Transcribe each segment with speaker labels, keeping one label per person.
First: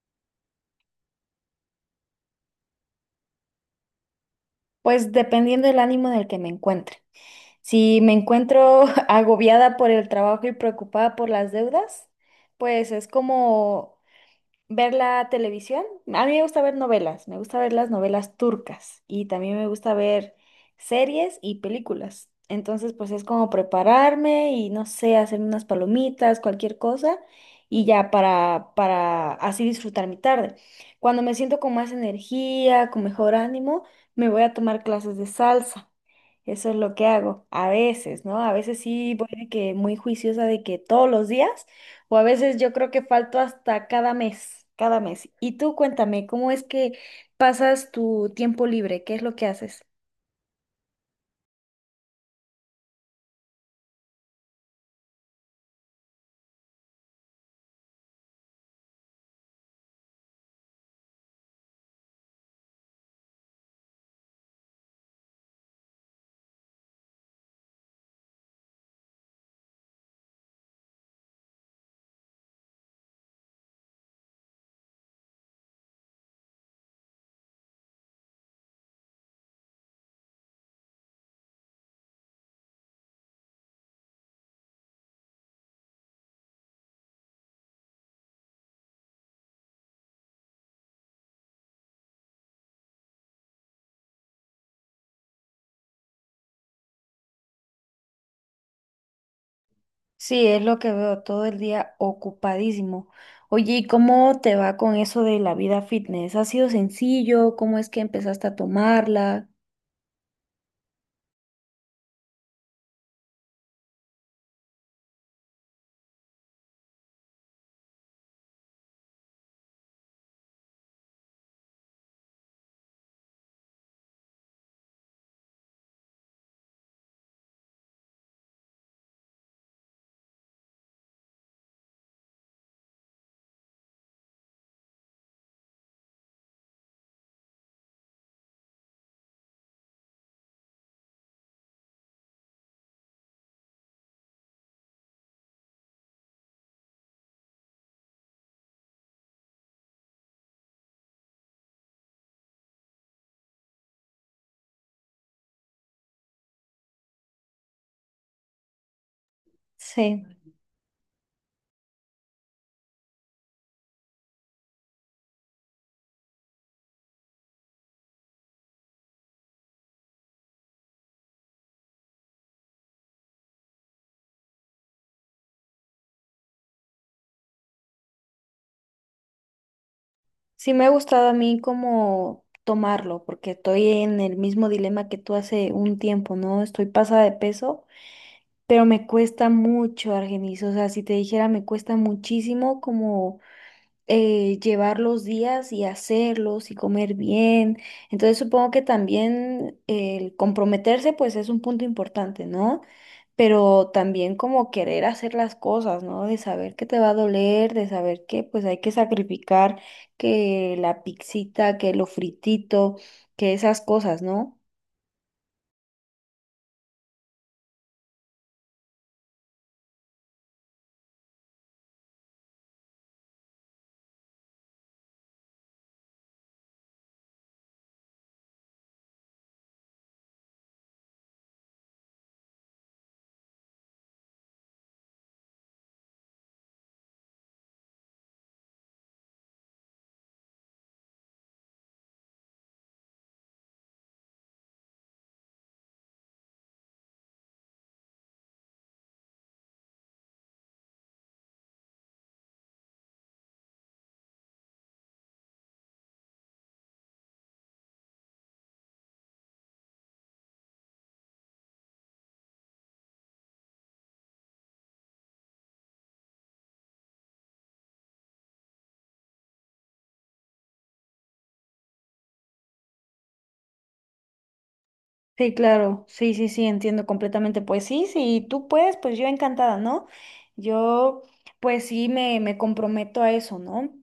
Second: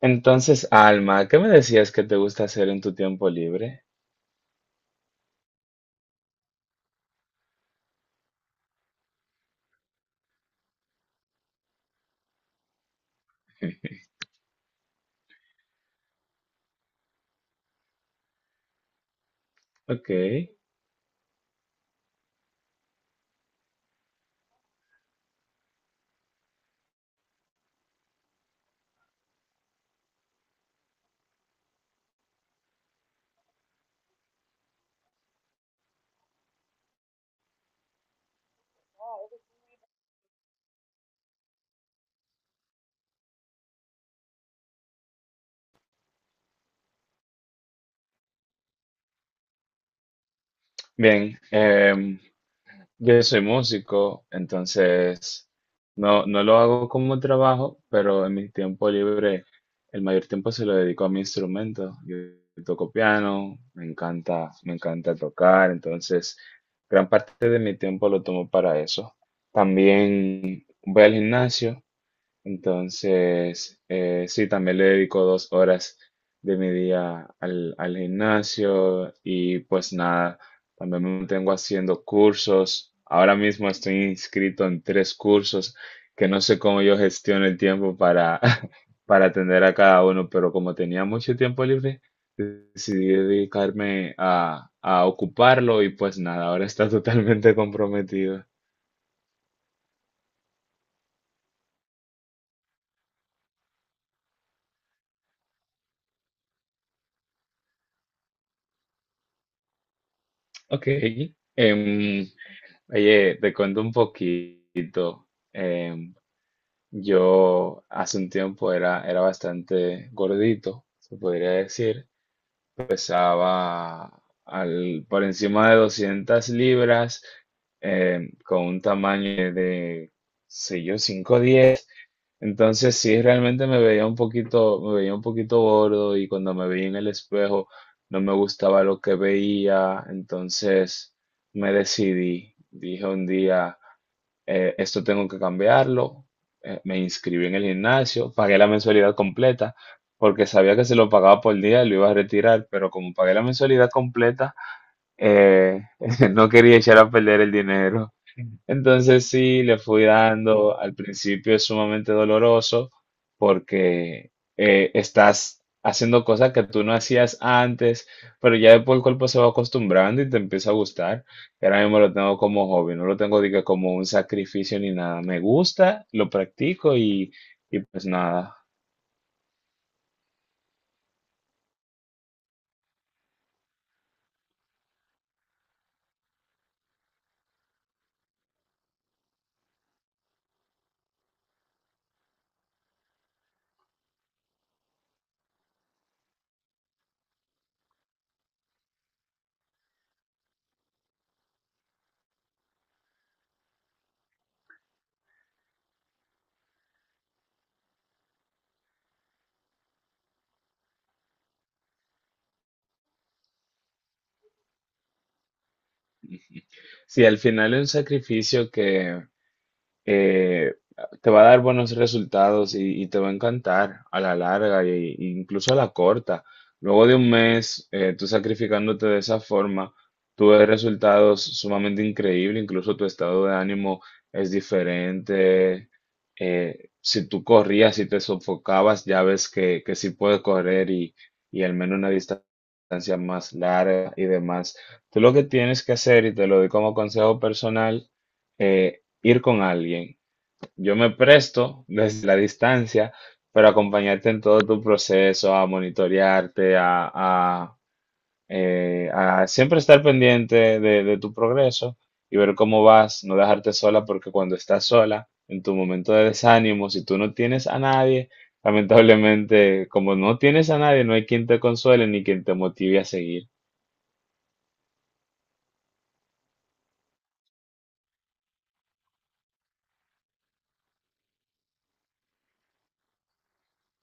Speaker 1: Entonces, Alma, ¿qué me decías que te gusta hacer en tu tiempo libre?
Speaker 2: Pues dependiendo del ánimo en el que me encuentre. Si me encuentro agobiada por el trabajo y preocupada por las deudas, pues es como ¿ver la televisión? A mí me gusta ver novelas, me gusta ver las novelas turcas y también me gusta
Speaker 1: Ok,
Speaker 2: ver series y películas. Entonces, pues es como prepararme y no sé, hacer unas palomitas, cualquier cosa y ya para así disfrutar mi tarde. Cuando me siento con más energía, con mejor ánimo, me voy a tomar clases de salsa. Eso es lo que hago a veces, ¿no? A veces sí voy de que muy juiciosa de que todos los días. O a veces yo creo que falto hasta cada mes, cada mes. Y tú cuéntame, ¿cómo es que pasas tu tiempo libre? ¿Qué es lo que haces?
Speaker 1: bien. Yo soy músico, entonces no, no lo hago como trabajo, pero en mi tiempo libre, el mayor tiempo se lo dedico a mi instrumento. Yo toco piano, me encanta tocar, entonces gran parte de mi tiempo lo tomo para eso. También voy al gimnasio. Entonces, sí, también le dedico 2 horas de mi día al gimnasio y pues nada, también me mantengo haciendo cursos. Ahora mismo estoy inscrito en tres cursos que no sé cómo yo gestiono el tiempo para, para atender a cada uno, pero como tenía mucho tiempo libre, decidí dedicarme a ocuparlo y pues nada, ahora está totalmente comprometido.
Speaker 2: Sí, es lo que veo todo el día ocupadísimo. Oye, ¿y cómo te va con eso de la vida fitness? ¿Ha sido sencillo? ¿Cómo es que empezaste a tomarla?
Speaker 1: Ok. em, Oye, te cuento un poquito. Em, yo hace un tiempo era bastante gordito, se podría decir. Pesaba por encima de 200 libras, con un tamaño de, sé yo, cinco diez. Entonces sí, realmente me veía un poquito gordo y cuando me veía en el espejo no me gustaba lo que veía. Entonces me decidí, dije un día esto tengo que cambiarlo. Me inscribí en el gimnasio, pagué la mensualidad completa, porque sabía que se lo pagaba por día y lo iba a retirar, pero como pagué la mensualidad completa, eh, no quería echar a perder el dinero. Entonces sí, le fui
Speaker 2: Sí,
Speaker 1: dando, al principio es sumamente doloroso porque estás haciendo cosas que tú no hacías antes, pero ya después el cuerpo se va acostumbrando y te empieza a gustar. Y ahora mismo lo tengo como hobby, no lo tengo diga, como un sacrificio ni nada. Me gusta, lo practico y pues nada.
Speaker 2: sí, me ha gustado a mí como tomarlo, porque estoy en el mismo dilema que tú hace un tiempo, ¿no? Estoy pasada de peso. Pero me cuesta mucho, Argenis. O sea, si te dijera, me cuesta muchísimo como llevar los días y hacerlos y comer bien. Entonces supongo que también el comprometerse, pues es un punto importante, ¿no? Pero también como querer hacer las cosas, ¿no? De saber que te va a doler, de saber que pues hay que sacrificar que la pixita, que lo fritito, que esas cosas, ¿no?
Speaker 1: Sí, al final es un sacrificio que eh, te va a dar buenos resultados y te va a encantar a la larga e incluso a la corta. Luego de un mes, tú sacrificándote de esa forma, tú ves resultados sumamente increíbles, incluso tu estado de ánimo es diferente. Si tú corrías y te sofocabas, ya ves que sí puedes correr y al menos una distancia más larga y demás. Tú lo que tienes que hacer, y te lo doy como consejo personal, eh, ir con alguien. Yo me presto desde la distancia para acompañarte en todo tu proceso, a monitorearte, a siempre estar pendiente de tu progreso y ver cómo vas, no dejarte sola, porque cuando estás sola, en tu momento de desánimo, si tú no tienes a nadie, lamentablemente, como no tienes a nadie, no hay quien te consuele ni quien te motive a seguir.
Speaker 2: Sí, claro, sí, sí, sí, entiendo completamente. Pues sí, sí, tú puedes, pues yo encantada, ¿no? Yo, pues sí, me comprometo a eso, ¿no?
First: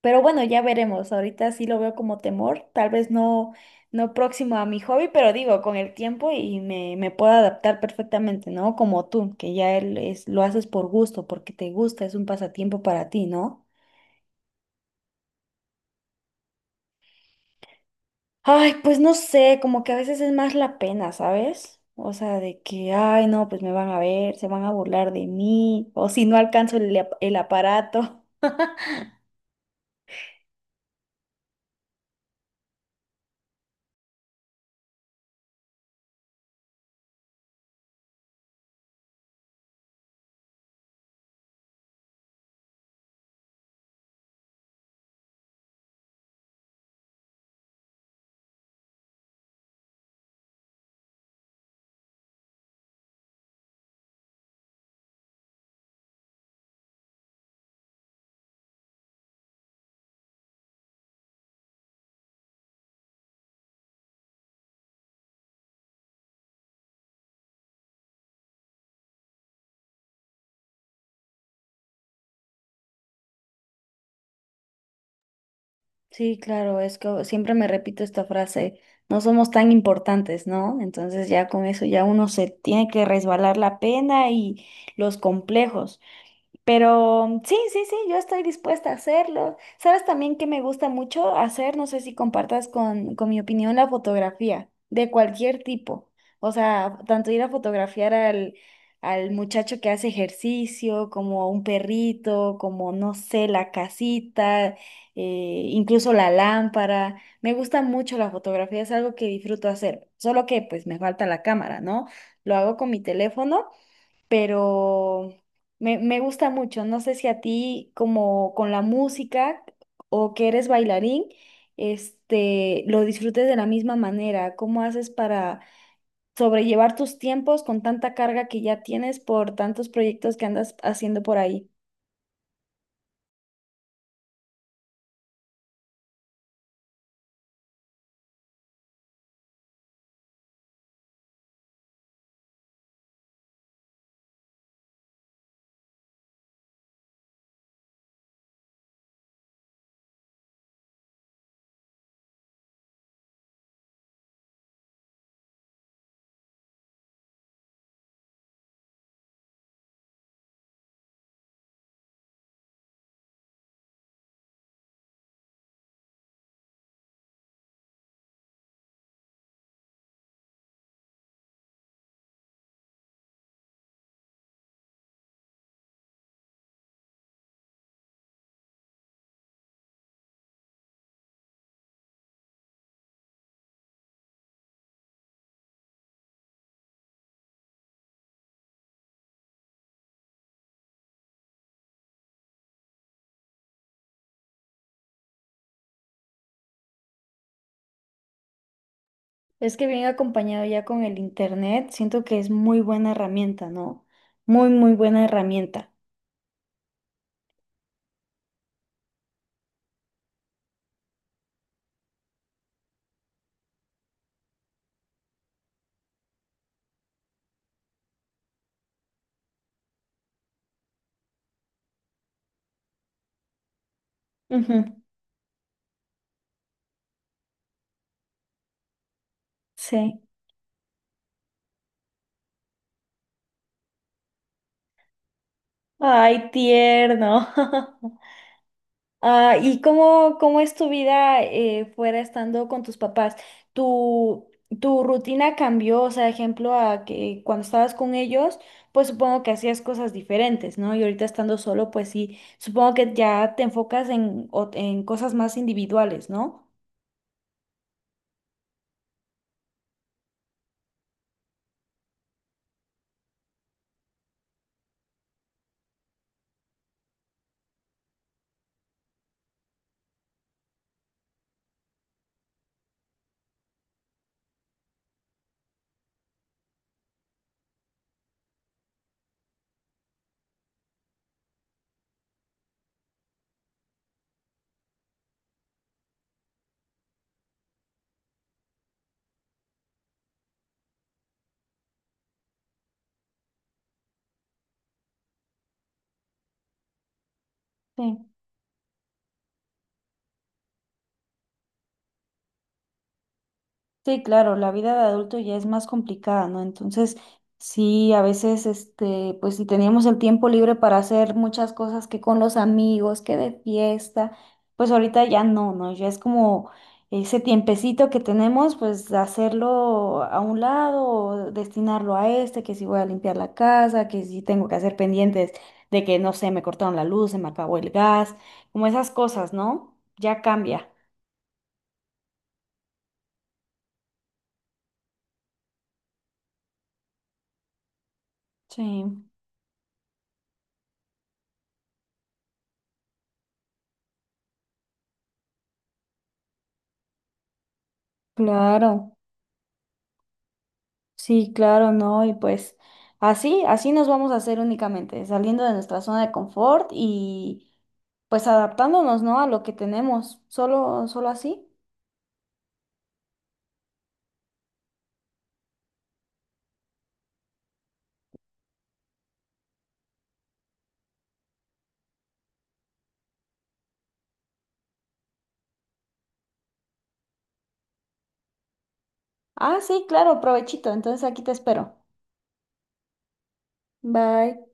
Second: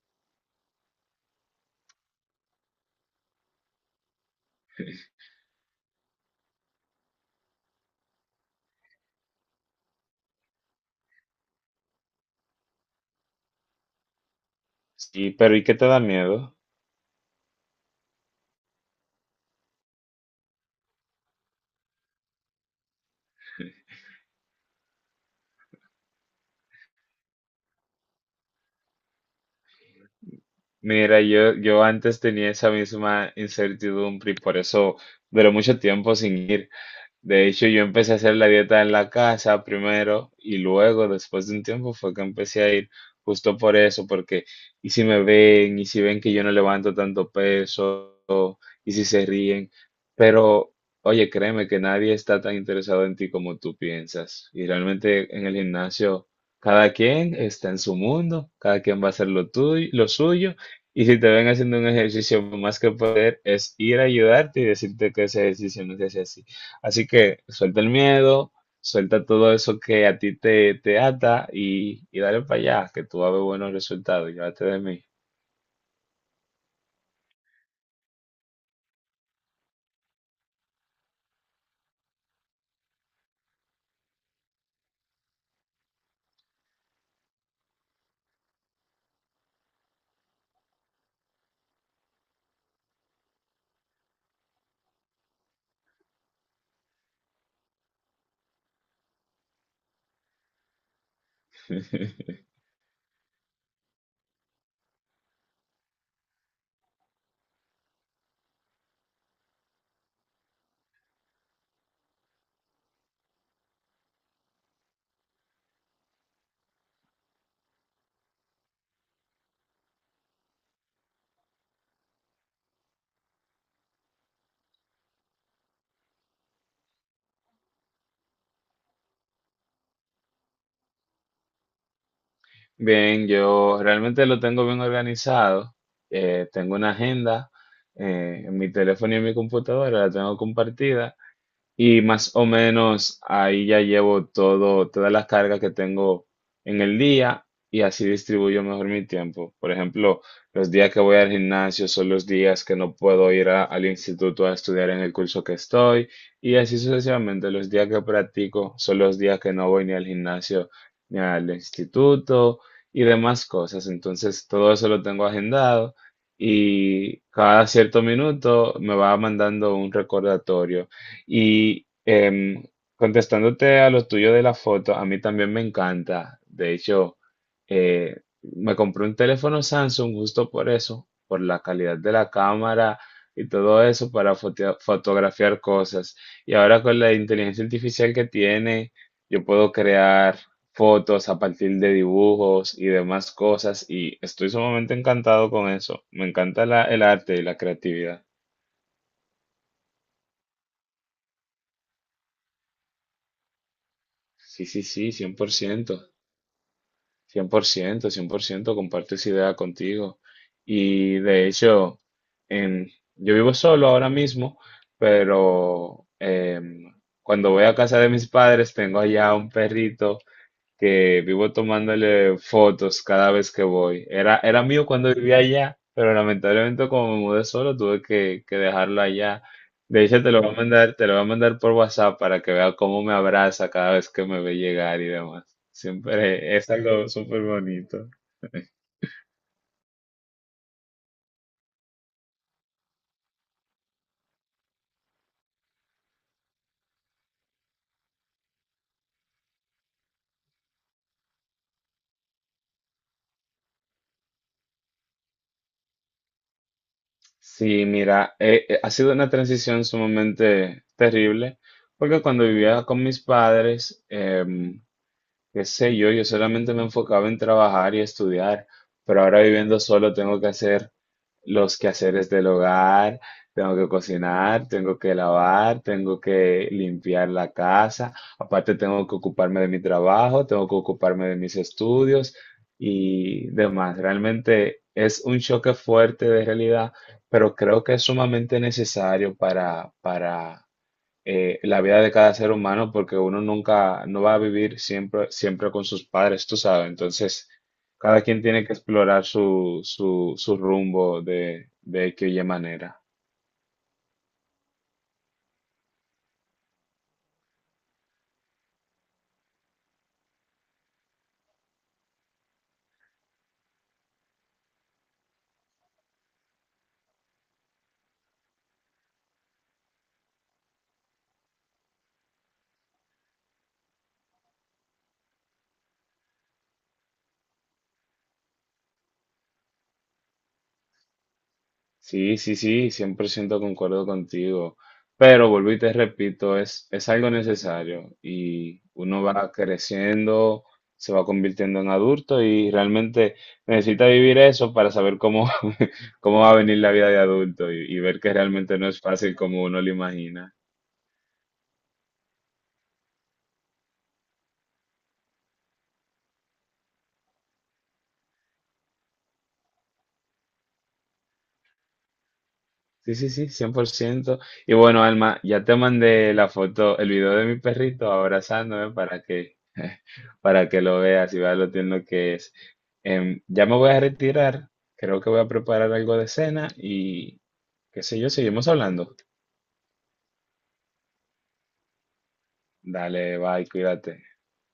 Speaker 2: Pero bueno, ya veremos. Ahorita sí lo veo como temor, tal vez no, no próximo a mi hobby, pero digo, con el tiempo y me puedo adaptar perfectamente, ¿no? Como tú, que ya él es, lo haces por gusto, porque te gusta, es un pasatiempo para ti, ¿no?
Speaker 1: Sí, pero ¿y qué te da miedo?
Speaker 2: Ay, pues no sé, como que a veces es más la pena, ¿sabes? O sea, de que, ay, no, pues me van a ver, se van a burlar de mí, o si no alcanzo el aparato.
Speaker 1: Mira, yo antes tenía esa misma incertidumbre y por eso duré mucho tiempo sin ir. De hecho, yo empecé a hacer la dieta en la casa primero y luego, después de un tiempo, fue que empecé a ir justo por eso, porque y si me ven, y si ven que yo no levanto tanto peso, y si se ríen, pero oye, créeme que nadie está tan interesado en ti como tú piensas. Y realmente en el gimnasio, cada quien está en su mundo, cada quien va a hacer lo tuyo, lo suyo, y si te ven haciendo un ejercicio más que poder, es ir a ayudarte y decirte que ese ejercicio no se hace así. Así que suelta el miedo, suelta todo eso que a ti te, te ata y dale para allá, que tú vas a ver buenos resultados, llévate de mí.
Speaker 2: Sí, claro, es que siempre me repito esta frase, no somos tan importantes, ¿no? Entonces ya con eso ya uno se tiene que resbalar la pena y los complejos. Pero sí, sí, sí, yo estoy dispuesta a hacerlo. ¿Sabes también que me gusta mucho hacer? No sé si compartas con mi opinión la fotografía, de cualquier tipo. O sea, tanto ir a fotografiar al, al muchacho que hace ejercicio, como a un perrito, como, no sé, la casita, incluso la lámpara. Me gusta mucho la fotografía, es algo que disfruto hacer. Solo que pues me falta la cámara, ¿no? Lo hago con mi teléfono pero me gusta mucho. No sé si a ti, como con la música o que eres bailarín, este, lo disfrutes de la misma manera. ¿Cómo haces para sobrellevar tus tiempos con tanta carga que ya tienes por tantos proyectos que andas haciendo por ahí?
Speaker 1: Bien, yo realmente lo tengo bien organizado. Tengo una agenda en mi teléfono y en mi computadora, la tengo compartida. Y más o menos ahí ya llevo todo, todas las cargas que tengo en el día y así distribuyo mejor mi tiempo. Por ejemplo, los días que voy al gimnasio son los días que no puedo ir al instituto a estudiar en el curso que estoy y así sucesivamente. Los días que practico son los días que no voy ni al gimnasio ni al instituto y demás cosas. Entonces, todo eso lo tengo agendado y cada cierto minuto me va mandando un recordatorio. Y contestándote a lo tuyo de la foto, a mí también me encanta. De hecho, eh, me compré un teléfono Samsung justo por eso, por la calidad de la cámara y todo eso para fotografiar cosas. Y ahora con la inteligencia artificial que tiene, yo puedo crear fotos a partir de dibujos y demás cosas. Y estoy sumamente encantado con eso. Me encanta el arte y la creatividad.
Speaker 2: Es que viene acompañado ya con el internet, siento que es muy buena herramienta, ¿no?
Speaker 1: Sí,
Speaker 2: Muy,
Speaker 1: sí,
Speaker 2: muy
Speaker 1: sí,
Speaker 2: buena
Speaker 1: cien por
Speaker 2: herramienta.
Speaker 1: ciento. Cien por ciento cien por ciento comparto esa idea contigo. Y de hecho, em, yo vivo solo ahora mismo, pero cuando voy a casa de mis padres tengo allá un perrito que vivo tomándole fotos cada vez que voy. Era
Speaker 2: Ujú.
Speaker 1: mío cuando vivía allá, pero lamentablemente como me mudé solo tuve que dejarlo allá. De hecho,
Speaker 2: Sí.
Speaker 1: te lo voy a mandar, te lo voy a mandar por WhatsApp para que vea cómo me abraza cada vez que me ve llegar y demás.
Speaker 2: Ay,
Speaker 1: Siempre es algo súper
Speaker 2: tierno.
Speaker 1: bonito.
Speaker 2: Ah, ¿y cómo, cómo es tu vida fuera estando con tus papás? ¿Tu, ¿tu rutina cambió? O sea, ejemplo, a que cuando estabas con ellos, pues supongo que hacías cosas diferentes, ¿no? Y ahorita estando solo, pues sí, supongo que ya te enfocas en, o- en cosas más individuales, ¿no?
Speaker 1: Sí, mira, ha sido una transición sumamente terrible, porque cuando vivía con mis padres, qué sé yo, yo solamente me enfocaba en trabajar y estudiar, pero ahora viviendo solo tengo que hacer los quehaceres del hogar, tengo que cocinar, tengo que lavar, tengo que limpiar la casa, aparte tengo que ocuparme de mi trabajo, tengo que ocuparme de mis estudios y demás. Realmente es un choque fuerte de realidad, pero creo que es sumamente necesario para, para la vida de cada ser humano porque uno nunca, no va a vivir siempre, siempre con sus padres, tú sabes. Entonces, cada
Speaker 2: Sí.
Speaker 1: quien tiene que explorar su rumbo de X o Y manera.
Speaker 2: Sí, claro, la vida de adulto ya es más complicada, ¿no? Entonces, sí, a veces, este, pues si teníamos el tiempo libre para hacer muchas cosas que con los amigos, que de fiesta, pues ahorita ya no, ¿no? Ya es como ese tiempecito que tenemos, pues hacerlo a un lado, o destinarlo a este, que si voy a limpiar la casa, que si tengo que hacer pendientes de que, no sé, me cortaron la luz, se me acabó el gas, como esas cosas, ¿no? Ya cambia.
Speaker 1: Sí, sí, sí, 100% concuerdo contigo, pero vuelvo y te repito, es algo necesario y
Speaker 2: Sí,
Speaker 1: uno va creciendo, se va convirtiendo en adulto y realmente necesita vivir eso para saber cómo, cómo va a venir la vida de adulto y ver que realmente no es
Speaker 2: claro.
Speaker 1: fácil como uno lo imagina.
Speaker 2: Sí, claro, no, y pues así, así nos vamos a hacer únicamente, saliendo de nuestra zona de confort y pues adaptándonos, ¿no? A lo que tenemos, solo, solo así.
Speaker 1: Sí, sí, sí, cien por ciento. Y bueno, Alma, ya te mandé la foto, el video de mi perrito abrazándome para que lo veas y veas lo tierno que es. Ya me voy a retirar, creo que voy a preparar algo de cena y qué sé yo, seguimos hablando.
Speaker 2: Ah, sí, claro, provechito, entonces aquí te espero.
Speaker 1: Dale, bye, cuídate.
Speaker 2: Bye.